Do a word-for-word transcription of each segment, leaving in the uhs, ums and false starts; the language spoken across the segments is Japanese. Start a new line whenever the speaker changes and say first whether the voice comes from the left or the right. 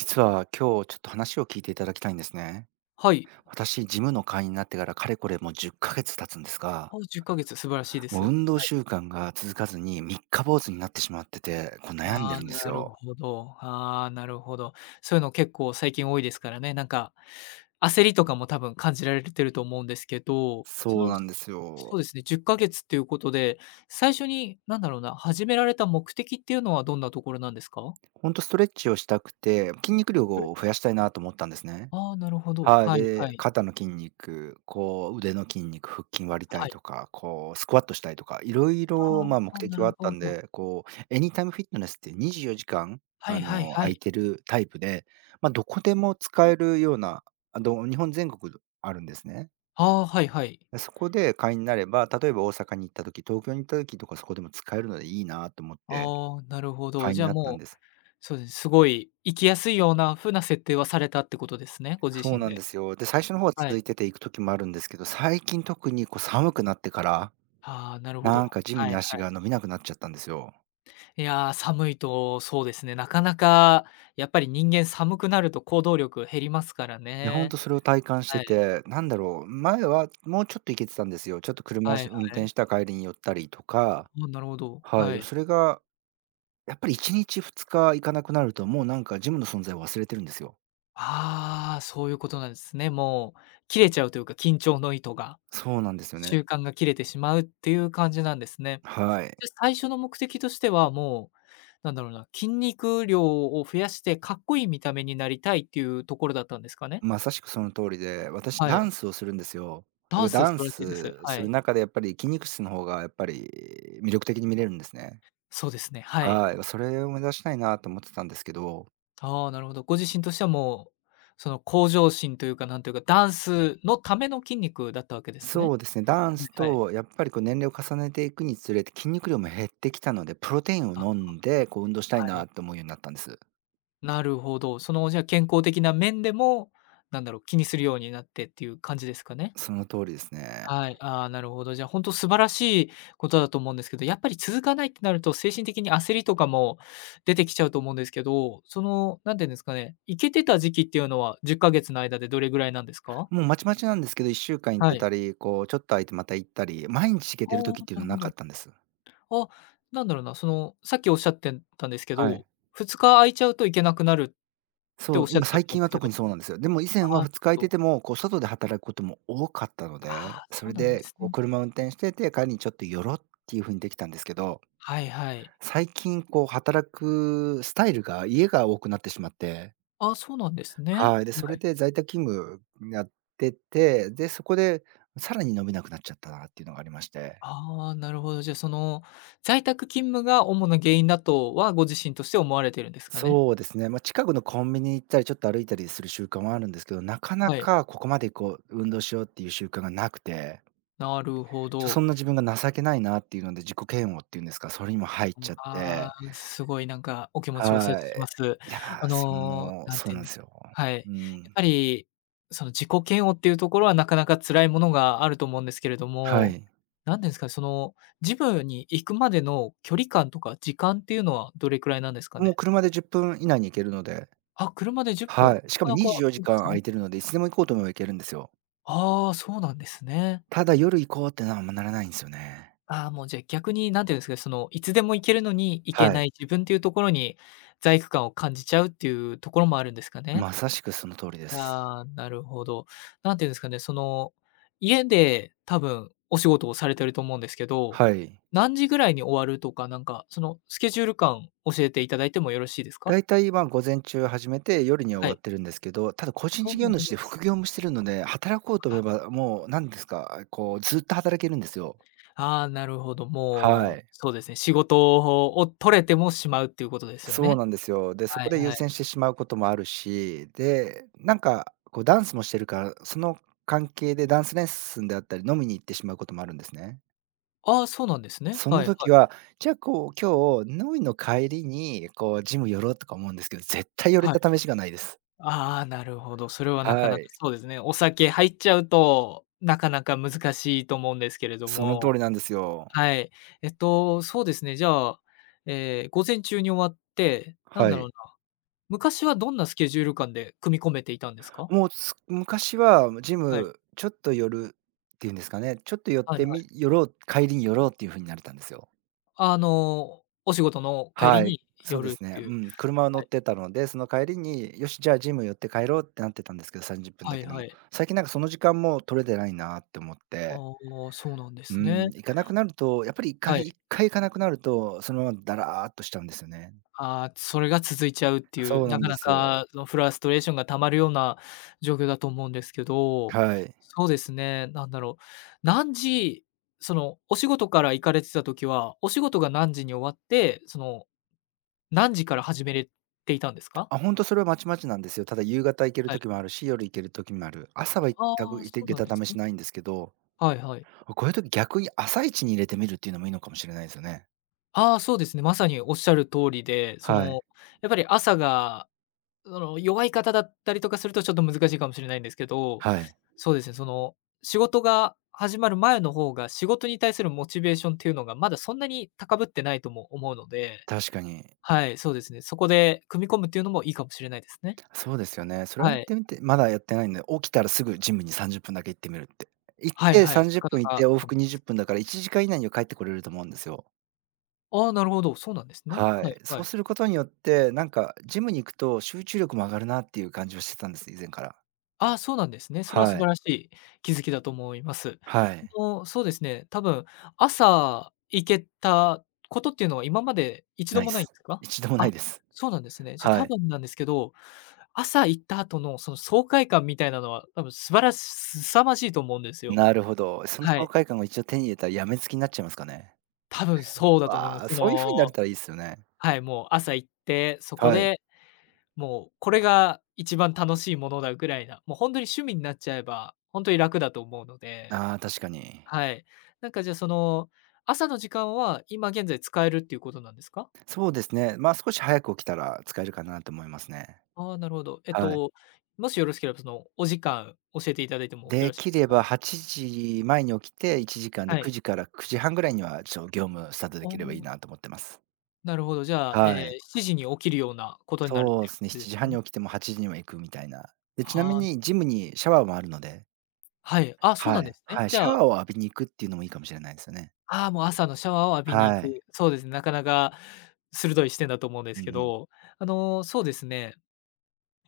right: 実は今日ちょっと話を聞いていただきたいんですね。
left: はい。
right: 私、ジムの会員になってからかれこれもうじゅっかげつ経つんですが、
left: あ、じゅっかげつ、素晴らしいで
right: も
left: す。
right: う運動
left: はい。
right: 習慣が続かずに三日坊主になってしまってて、こう悩ん
left: あ
right: で
left: あ、
right: るんです
left: なるほ
right: よ。
left: ど。ああ、なるほど。そういうの結構最近多いですからね。なんか、焦りとかも多分感じられてると思うんですけど、そ
right: そう
left: の、
right: なんです
left: そ
right: よ。
left: うですね、じゅっかげつっていうことで、最初になんだろうな、始められた目的っていうのはどんなところなんですか？
right: ほんとストレッチをしたくて、筋肉量
left: それ
right: を増
left: ち
right: やしたいなと思ったんですね。
left: ああ、なるほど。
right: はい、
left: はいは
right: で、
left: い。
right: 肩の筋肉、こう腕の筋肉、腹筋割りた
left: は
right: い
left: い。
right: とか、こうスクワットしたいとか、いろい
left: あ
right: ろ、ま、目
left: あ、な
right: 的
left: る
right: はあった
left: ほ
right: ん
left: ど。
right: で、こうエニタイムフィットネスってにじゅうよじかん、
left: は
right: あ
left: いはい
right: の、
left: は
right: 空
left: い。
right: いてるタイプで、ま、どこでも使えるような、あの、日本全国あるんですね。
left: ああ、はいはい。
right: で、そこで会員になれば、例えば大阪に行った時、東京に行った時とかそこでも使えるのでいいなと思って
left: ああ、なるほど。
right: 会員
left: じ
right: に
left: ゃあ、
right: なったん
left: も
right: で
left: う、
right: す。
left: そうです。すごい生きやすいような風な設定はされたってことですね、ご自
right: そう
left: 身
right: なんで
left: で。
right: すよ。で、最初の方は
left: は
right: 続
left: い。
right: いてて行く時もあるんですけど、最近特にこう寒くなってから
left: ああ、なるほ
right: なん
left: ど。
right: かジム
left: はい
right: に
left: はい。
right: 足が伸びなくなっちゃったんですよ。
left: いや、寒いとそうですね、なかなかやっぱり人間寒くなると行動力減りますから
right: いや、ほん
left: ね。
right: とそれを体感し
left: は
right: て
left: い。
right: て、なんだろう、前はもうちょっと行けてたんですよ。ちょっと車
left: はい
right: し運
left: は
right: 転
left: い。
right: した帰りに寄ったりとか、
left: あ、なるほど。
right: はい、
left: は
right: でも
left: い。
right: それがやっぱりいちにちふつか行かなくなると、もうなんかジムの存在を忘れてるんですよ。
left: ああ、そういうことなんですね。もう切れちゃうというか、緊張の糸が、
right: そうなんですよね。
left: 習慣が切れてしまうっていう感じなんですね。
right: はい。
left: じゃ、最初の目的としては、もう、なんだろうな、筋肉量を増やしてかっこいい見た目になりたいっていうところだったんですかね？
right: まさしくその通りで、私
left: は
right: ダ
left: い。
right: ンスをするんですよ。
left: ダン
right: で
left: ス
right: ダ
left: 素
right: ン
left: 晴らしいです。
right: ス
left: は
right: する
left: い。
right: 中でやっぱり筋肉質の方がやっぱり魅力的に見れるんですね。
left: そうですね、はい。
right: はい、それを目指したいなと思ってたんですけど
left: ああ、なるほど。ご自身としてはもう、その向上心というか、なんというか、ダンスのための筋肉だったわけです
right: そ
left: ね。
right: うですね、ダンス
left: はいはい。
right: とやっぱりこう年齢を重ねていくにつれて筋肉量も減ってきたので、プロテインを
left: あ、
right: 飲んで、こう運動したい
left: はい。
right: なと思うようになったんです。
left: なるほど。その、じゃあ、健康的な面でも、なんだろう、気にするようになってっていう感じですかね？
right: その通りですね。
left: はい、ああ、なるほど。じゃあ、ほ素晴らしいことだと思うんですけど、やっぱり続かないってなると、精神的に焦りとかも出てきちゃうと思うんですけど、その、なんて言うんですかね、いけてた時期っていうのはじゅっかげつの間でどれぐらいなんですか？
right: もうまちまちなんですけど、いっしゅうかん行っ
left: は
right: て
left: い。
right: たり、こうちょっと空いてまた行ったり、毎日行け
left: あ
right: てる
left: あ、
right: 時っていう
left: な
right: の
left: る
right: は
left: ほ
right: なか
left: ど。
right: ったんです。
left: あ、なんだろうな、その、さっきおっしゃってたんですけ
right: はい。
left: ど、ふつか空いちゃうと行けなくなるって
right: そ
left: おっ
right: う、
left: しゃっ
right: 今
left: てた
right: 最
left: と思うん
right: 近
left: です
right: は
left: け
right: 特
left: ど、
right: にそうなんですよ。でも以前
left: ああ、
right: は
left: なる
right: ふつか
left: ほ
right: 空いて
left: ど。
right: ても、こう外で働くことも多かったの
left: あ
right: で、
left: あ、
right: そ
left: そう
right: れ
left: なんで
right: で
left: す
right: こう
left: ね。
right: 車運転してて、帰りにちょっと寄ろっていう風にできたんですけど
left: はいはい。
right: 最近こう働くスタイルが家が多くなってしまって、
left: ああ、そうなんですね。
right: はい、で、それで在宅勤務やってて、で、そこでさらに飲めなくなっちゃったなっていうのがありまして。
left: ああ、なるほど。じゃあ、その、在宅勤務が主な原因だとは、ご自身として思われてるんですかね？
right: そうですね、ま、近くのコンビニ行ったり、ちょっと歩いたりする習慣はあるんですけど、なかな
left: はい、
right: かここまでこう運動しようっていう習慣がなくて、
left: なるほ
right: ちょそ
left: ど。
right: んな自分が情けないなっていうので、自己嫌悪っていうんですか、それにも入っちゃっ
left: ああ、
right: て、
left: すごいなんかお気持ちをお察
right: は
left: しし
right: い。
left: ます。
right: いや、
left: あ
right: そ
left: の、
right: の
left: なん
right: そう
left: て言う
right: な
left: ん
right: ん
left: で
right: で
left: す
right: す
left: か。
right: よ。
left: はい。やっ
right: うん。
left: ぱり、その自己嫌悪っていうところはなかなか辛いものがあると思うんですけれど
right: は
left: も、
right: い。
left: 何ていうんですかね、その、ジムに行くまでの距離感とか時間っていうのはどれくらいなんですか
right: もう
left: ね？
right: 車でじゅっぷん以内に行けるので、
left: あ、車でじゅっぷん、な
right: はい。しか
left: か
right: も
left: なか
right: 24時
left: いいで
right: 間
left: すね。
right: 空いてるので、いつでも行こうと思えば行けるんですよ。
left: ああ、そうなんですね。
right: ただ夜行こうってのはあんまならないんですよね。
left: ああ、もうじゃあ逆に何て言うんですかね、その、いつでも行けるのに行け
right: は
left: な
right: い。
left: い自分っていうところに、罪悪感を感じちゃうっていうところもあるんですかね？
right: まさしくその通りです。
left: ああ、なるほど。何て言うんですかね、その、家で多分お仕事をされてると思うんですけど、
right: はい。
left: 何時ぐらいに終わるとか、なんか、その、スケジュール感教えていただいてもよろしいです
right: だ
left: か？
right: いたい、ま、午前中始めて夜には
left: は
right: 終わ
left: い。
right: ってるんですけど、ただ個人
left: お、
right: 事
left: な
right: 業
left: るほ
right: 主
left: ど。
right: で副業もしてるので、働こうと思え
left: あ、
right: ばもう何ですか、こうずっと働けるんですよ。
left: ああ、なるほど。
right: は
left: もう、
right: い。
left: そうですね、仕事を取れてもしまうっていうことですよ
right: そう
left: ね。
right: なんですよ。で、そ
left: はい
right: こで優
left: はい。
right: 先してしまうこともあるし、で、なんかこうダンスもしてるから、その関係でダンスレッスンであったり、飲みに行ってしまうこともあるんですね。
left: ああ、そうなんですね。
right: そ
left: は
right: の
left: いは
right: 時
left: い。
right: は、じゃあこう今日飲みの帰りにこうジム寄ろうとか思うんですけど、絶対寄
left: は
right: れ
left: い。
right: た試しがないです。
left: ああ、なるほど。それはなか
right: は
left: なか
right: い。
left: そうですね。お酒入っちゃうと、なかなか難しいと思うんですけれど
right: その通
left: も、
right: りなんですよ。
left: はい。えっと、そうですね、じゃあ、えー午前中に終わって、なん
right: は
left: だろ
right: い。
left: うな、昔はどんなスケジュール感で組み込めていたんですか？
right: もうす昔はジ
left: はい。
right: ムちょっと寄るっていうんですかね、ちょっと寄っ
left: はいは
right: てみ
left: い。
right: 寄ろう、帰りに寄ろうっていう風になれたんですよ。
left: あの、お仕事の帰り
right: はい、
left: に
right: そ
left: 寄
right: うで
left: る
right: す
left: っ
right: ね。
left: ていう。
right: うん、車を乗
left: は
right: っ
left: い。
right: てたので、その帰りに、よし、じゃあジム寄って帰ろうってなってたんですけど、さんじゅっぷん
left: は
right: だ
left: い
right: けで
left: は
right: も。
left: い。
right: 最近なんかその時間も取れてないなって思っ
left: あ
right: て、
left: あ、そうなんで
right: う
left: す
right: ん、
left: ね。
right: 行かなくなると、やっぱり1
left: は
right: 回
left: い。
right: 一回行かなくなると、そのままだらーっとしちゃうんですよね。
left: ああ、それが続いちゃうっていう、
right: そうな
left: な
right: ん
left: か
right: で
left: な
right: すよ。
left: かそのフラストレーションが溜まるような状況だと思うんですけど、
right: はい。
left: そうですね、なんだろう、何時、そのお仕事から行かれてた時は、お仕事が何時に終わって、その何時から始めれていたんですか？
right: あ、本当それはまちまちなんですよ。ただ夕方行ける
left: はい。
right: 時もあるし、夜行ける時もある。朝は
left: あ
right: 全
left: あ、
right: く
left: そ
right: て行
left: う
right: け
left: なん
right: た
left: です
right: 試
left: ね。
right: しないんですけど、
left: はいはい。
right: こういう時逆に朝一に入れてみるっていうのもいいのかもしれないですよね。
left: ああ、そうですね、まさにおっしゃる通りで、そ
right: はい、
left: のやっぱり朝がその、弱い方だったりとかするとちょっと難しいかもしれないんですけど、
right: はい、
left: そうですね、その、仕事が始まる前の方が、仕事に対するモチベーションっていうのが、まだそんなに高ぶってないとも思うので、
right: 確かに。
left: はい、そうですね、そこで組み込むっていうのもいいかもしれないですね。
right: そうですよね。それを
left: は
right: やっ
left: い。
right: てみて、まだやってないんで、起きたらすぐジムにさんじゅっぷんだけ行ってみるって。行っ
left: はい
right: て
left: はい。
right: 30
left: なか
right: 分行っ
left: なか
right: て
left: いい
right: 往
left: と思
right: 復
left: う。
right: にじゅっぷんだからいちじかん以内には帰ってこれると思うんですよ。
left: ああ、なるほど、そうなんですね。
right: は
left: はい
right: い。そ
left: は
right: う
left: い。
right: することによって、なんかジムに行くと集中力も上がるなっていう感じはしてたんです、以前から。
left: ああ、そうなんですね。それは素
right: は
left: 晴
right: い。
left: らしい気づきだと思います。
right: は
left: あ
right: い。
left: の、そうですね、多分朝行けたことっていうのは今まで一度
right: ない
left: も
right: っ
left: ないんで
right: す。
left: すか？
right: 一度もない
left: あ、
right: です。
left: そうなんですね。じゃ、
right: は
left: 多
right: い。
left: 分なんですけど、朝行った後のその爽快感みたいなのは多分素晴らし凄まじいと思うんですよ。
right: なるほど。その
left: は
right: 爽
left: い、
right: 快感を一度手に入れたらやめつきになっちゃいますかね。
left: 多分そうだと思いま
right: わ
left: す。
right: あ、
left: そ
right: そういう風になれ
left: の、
right: たらいいですよね。
left: はい、もう朝行って、そこ
right: はい。
left: でもうこれが一番楽しいものだぐらいな、もう本当に趣味になっちゃえば、本当に楽だと思うので。
right: ああ、確かに。
left: はい。なんかじゃあその、朝の時間は今現在使えるっていうことなんですか？
right: そうですね。まあ、少し早く起きたら使えるかなと思いますね。
left: ああー、なるほど。えっ
right: はい。
left: と、もしよろしければそのお時間教えていただいてもよろ
right: で
left: しい
right: き
left: です
right: れ
left: か？
right: ばはちじまえに起きて、いちじかんで
left: は
right: 9
left: い。
right: 時からくじはんぐらいには、ちょ、業務スタートで
left: お
right: きればいい
left: ー、
right: なと思ってます。
left: なるほど。じゃあ、
right: は
left: ええ、
right: い。
left: しちじに起きるようなことになるっ
right: そ
left: て
right: う
left: いう
right: です
left: 感
right: ね、
left: じで
right: 7
left: す
right: 時
left: か
right: 半に
left: ね？
right: 起きてもはちじには行くみたいな。で、ちなみ
left: はあ、
right: にジムにシャワーもあるので、
left: はい。あ、そうな
right: は
left: んで
right: い、
left: すね。
right: はい、
left: じ
right: シ
left: ゃ
right: ャワ
left: あ、
right: ーを浴びに行くっていうのもいいかもしれないですよね。
left: ああ、もう朝のシャワーを浴びに行
right: はい。
left: く。そうですね、なかなか鋭い視点だと思うんで
right: う
left: す
right: んう
left: け
right: ん。
left: ど、あの、そうですね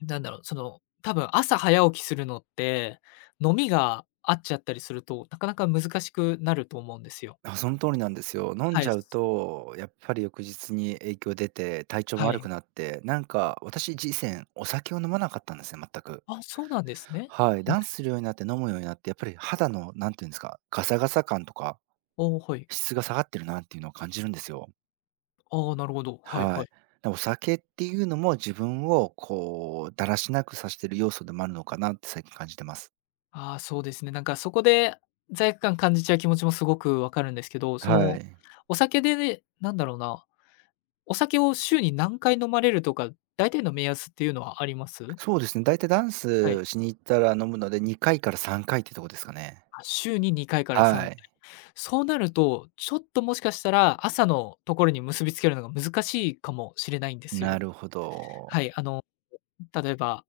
left: なんだろう、その、多分朝早起きするのって、飲みが合っちゃったりすると、なかなか難しくなると思うんですよ。
right: あ、その通りなんですよ。飲ん
left: は
right: じ
left: い。
right: ゃう
left: す
right: と、やっぱり翌日に影響出て、体調も
left: は
right: 悪
left: い。
right: くなって、なんか私以前、お酒を飲まなかったんですね、全く。
left: あ、そうなんですね。
right: はい、
left: うん。
right: ダンスするようになって飲むようになって、やっぱり肌の、なんていうんですか、ガサガサ感とか、
left: おお、はい。
right: 質が下がってるなっていうのを感じるんですよ。
left: ああ、なるほど。はい
right: は
left: はい。
right: い。だお酒っていうのも自分をこう、だらしなくさせてる要素でもあるのかなって最近感じてます。
left: ああ、そうですね。なんかそこで罪悪感感じちゃう気持ちもすごくわかるんですけど、そ
right: は
left: の、
right: い。
left: お酒でね、なんだろうな、お酒を週に何回飲まれるとか、大体の目安っていうのはあります？
right: そうですね、だいたいダン
left: はい。
right: スしに行ったら飲むので、にかいからさんかいってとこですかね。
left: あ、週ににかいからさ
right: は
left: ん
right: い。
left: そうなると、ちょっともしかしたら、朝のところに結びつけるのが難しいかもしれないんです
right: な
left: よ。
right: るほど。
left: はい、あの、例えば、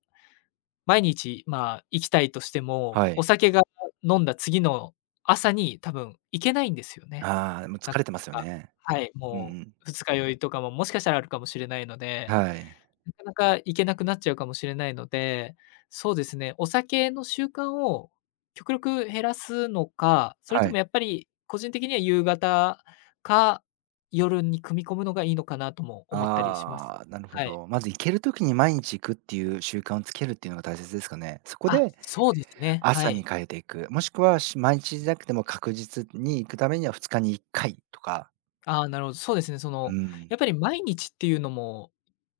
left: 毎日、まあ、行きたいとしても、
right: は
left: お
right: い。
left: 酒が飲んだ次の朝に多分行けないんですよね。
right: ああ、もう
left: な
right: 疲
left: か
right: れてますよ
left: なか。
right: ね。
left: はい、
right: うんう
left: も
right: ん。
left: う二日酔いとかももしかしたらあるかもしれないので。
right: はい。
left: なかなか行けなくなっちゃうかもしれないので、そうですね、お酒の習慣を極力減らすのか、それ
right: は
left: とも
right: い。
left: やっぱり個人的には夕方か、夜に組み込むのがいいのかなとも思ったりします。
right: ああ、なるほ
left: はい。
right: ど。まず行ける時に毎日行くっていう習慣をつけるっていうのが大切ですかね。そこ
left: あ、
right: で
left: そうですね、は
right: 朝に
left: い。
right: 変えていく、もしくはし毎日じゃなくても確実に行くためにはふつかにいっかいとか。
left: ああ、なるほど、そうですね、そ
right: う
left: の、
right: ん。
left: やっぱり毎日っていうのも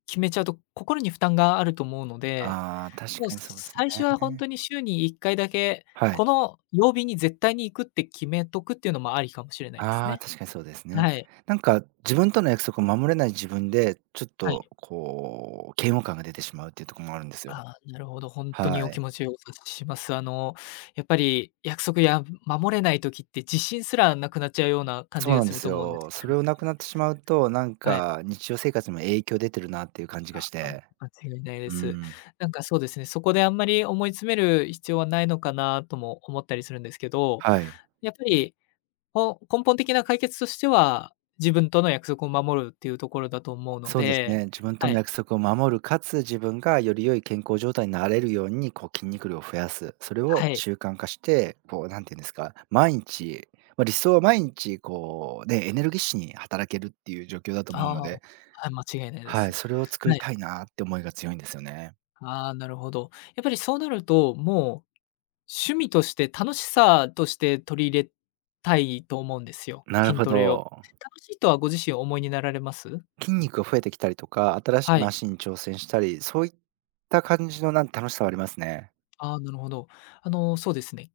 left: 決めちゃうと、心に負担があると思うので、
right: ああ、確
left: もう
right: かにそうですね。
left: 最初は本当に週にいっかいだけ、
right: は
left: こ
right: い。
left: の曜日に絶対に行くって決めとくっていうのもありかもしれないです
right: ああ、
left: ね。
right: 確かにそうですね。
left: はい。
right: なんか自分との約束を守れない自分で、ちょっ
left: はい。
right: とこう、嫌悪感が出てしまうっていうところもあるんです
left: あ
right: よ。
left: あ、なるほど、本当に
right: は
left: お気
right: い。
left: 持ちをお察しします。あの、やっぱり約束や守れない時って自信すらなくなっちゃうような感
right: そ
left: じ
right: う
left: が
right: なん
left: す
right: で
left: る
right: す
left: と思うんです
right: よ。
left: けれ
right: それ
left: ど
right: を
left: も。
right: なくなってしまうと、なん
left: はい。
right: か日常生活にも影響出てるなっていう感じがし
left: あ、
right: て。
left: 間違いないで
right: う
left: す。
right: ん。
left: なんかそうですね、そこであんまり思い詰める必要はないのかなとも思ったりするんですけど、
right: はい。
left: やっぱりほ根本的な解決としては、自分との約束を守るっていうところだと思うの
right: そうです
left: で、
right: ね。自分と
left: は
right: の
left: い、
right: 約束を守る、かつ自分がより良い健康状態になれるように、こう筋肉量を増やす。それを
left: はい、
right: 習慣化して、こうなんていうんですか、毎日、まあ、理想は毎日こうね、エネルギッシュに働けるっていう状況だと
left: あ
right: 思うの
left: あ、
right: で、
left: はい、間違いないで
right: はい、
left: す。
right: それを作
left: は
right: り
left: い、
right: たいなって思いが強いんですよね。
left: ああ、なるほど。やっぱりそうなると、もう、趣味として楽しさとして取り入れたいと思うんですよ、
right: なる
left: 筋
right: ほ
left: トレを。
right: ど。
left: 楽しいとはご自身お思いになられます？
right: 筋肉が増えてきたりとか、新し
left: は
right: いマ
left: い。
right: シンに挑戦したり、そういった感じのなん楽しさはありますね。
left: ああ、なるほど。あの、そうですね。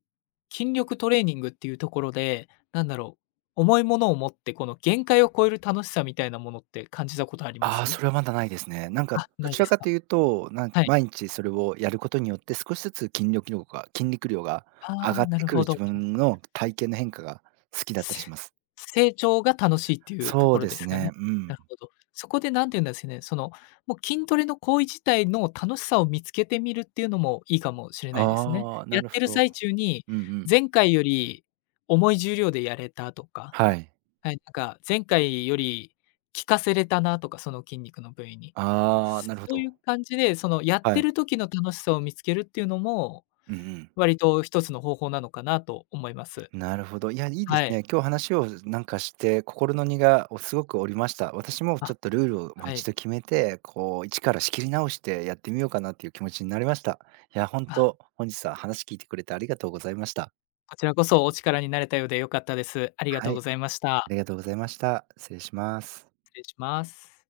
left: 筋力トレーニングっていうところで、なんだろう、重いものを持って、この限界を超える楽しさみたいなものって感じたことありま
right: ああ、
left: す？
right: それはまだないですね。なんか
left: あ、
right: ど
left: ない
right: ち
left: で
right: ら
left: す
right: か
left: か。
right: というと、なんか
left: はい。
right: 毎日それをやることによって少しずつ筋力量が筋肉量が
left: あ
right: 上
left: あ、
right: がっ
left: な
right: て
left: る
right: くる
left: ほど。
right: 自分の体型の変化が好きだったりし
left: せ
right: ます。
left: 成長が楽しいっていうと
right: そ
left: こ
right: う
left: ろ
right: で
left: で
right: す
left: すか
right: ね、
left: ね。
right: う
left: な
right: ん。
left: るほど。そこでなんて言うんですかね、その、もう筋トレの行為自体の楽しさを見つけてみるっていうのもいいかもしれないですね。
right: ああ、な
left: やっ
right: るほ
left: てる
right: ど。
left: 最中に、
right: うんうん。
left: 前回より重い重量でやれたとか、
right: はい。
left: はい、なんか前回より効かせれたなとか、その筋肉の部位に。
right: ああ、なるほ
left: そうい
right: ど。
left: う感じで、そのやっ
right: は
left: て
right: い。
left: る時の楽しさを見つけるっていうのも、
right: うんうん。
left: 割と一つの方法なのかなと思います。
right: なるほど。いや、いいです
left: はい。
right: ね。今日話をなんかして、心の荷がおすごく降りました。私もち
left: あ、
right: ょっとルールをもう
left: は
right: 一
left: い。
right: 度決めて、こう一から仕切り直してやってみようかなっていう気持ちになりました。いや、ほん
left: あ、
right: と、本日は話聞いてくれてありがとうございました。
left: こちらこそお力になれたようで良かったです。ありが
right: は
left: とうご
right: い、
left: ざいまし
right: あ
left: た。
right: りがとうございました。失礼します。
left: 失礼します。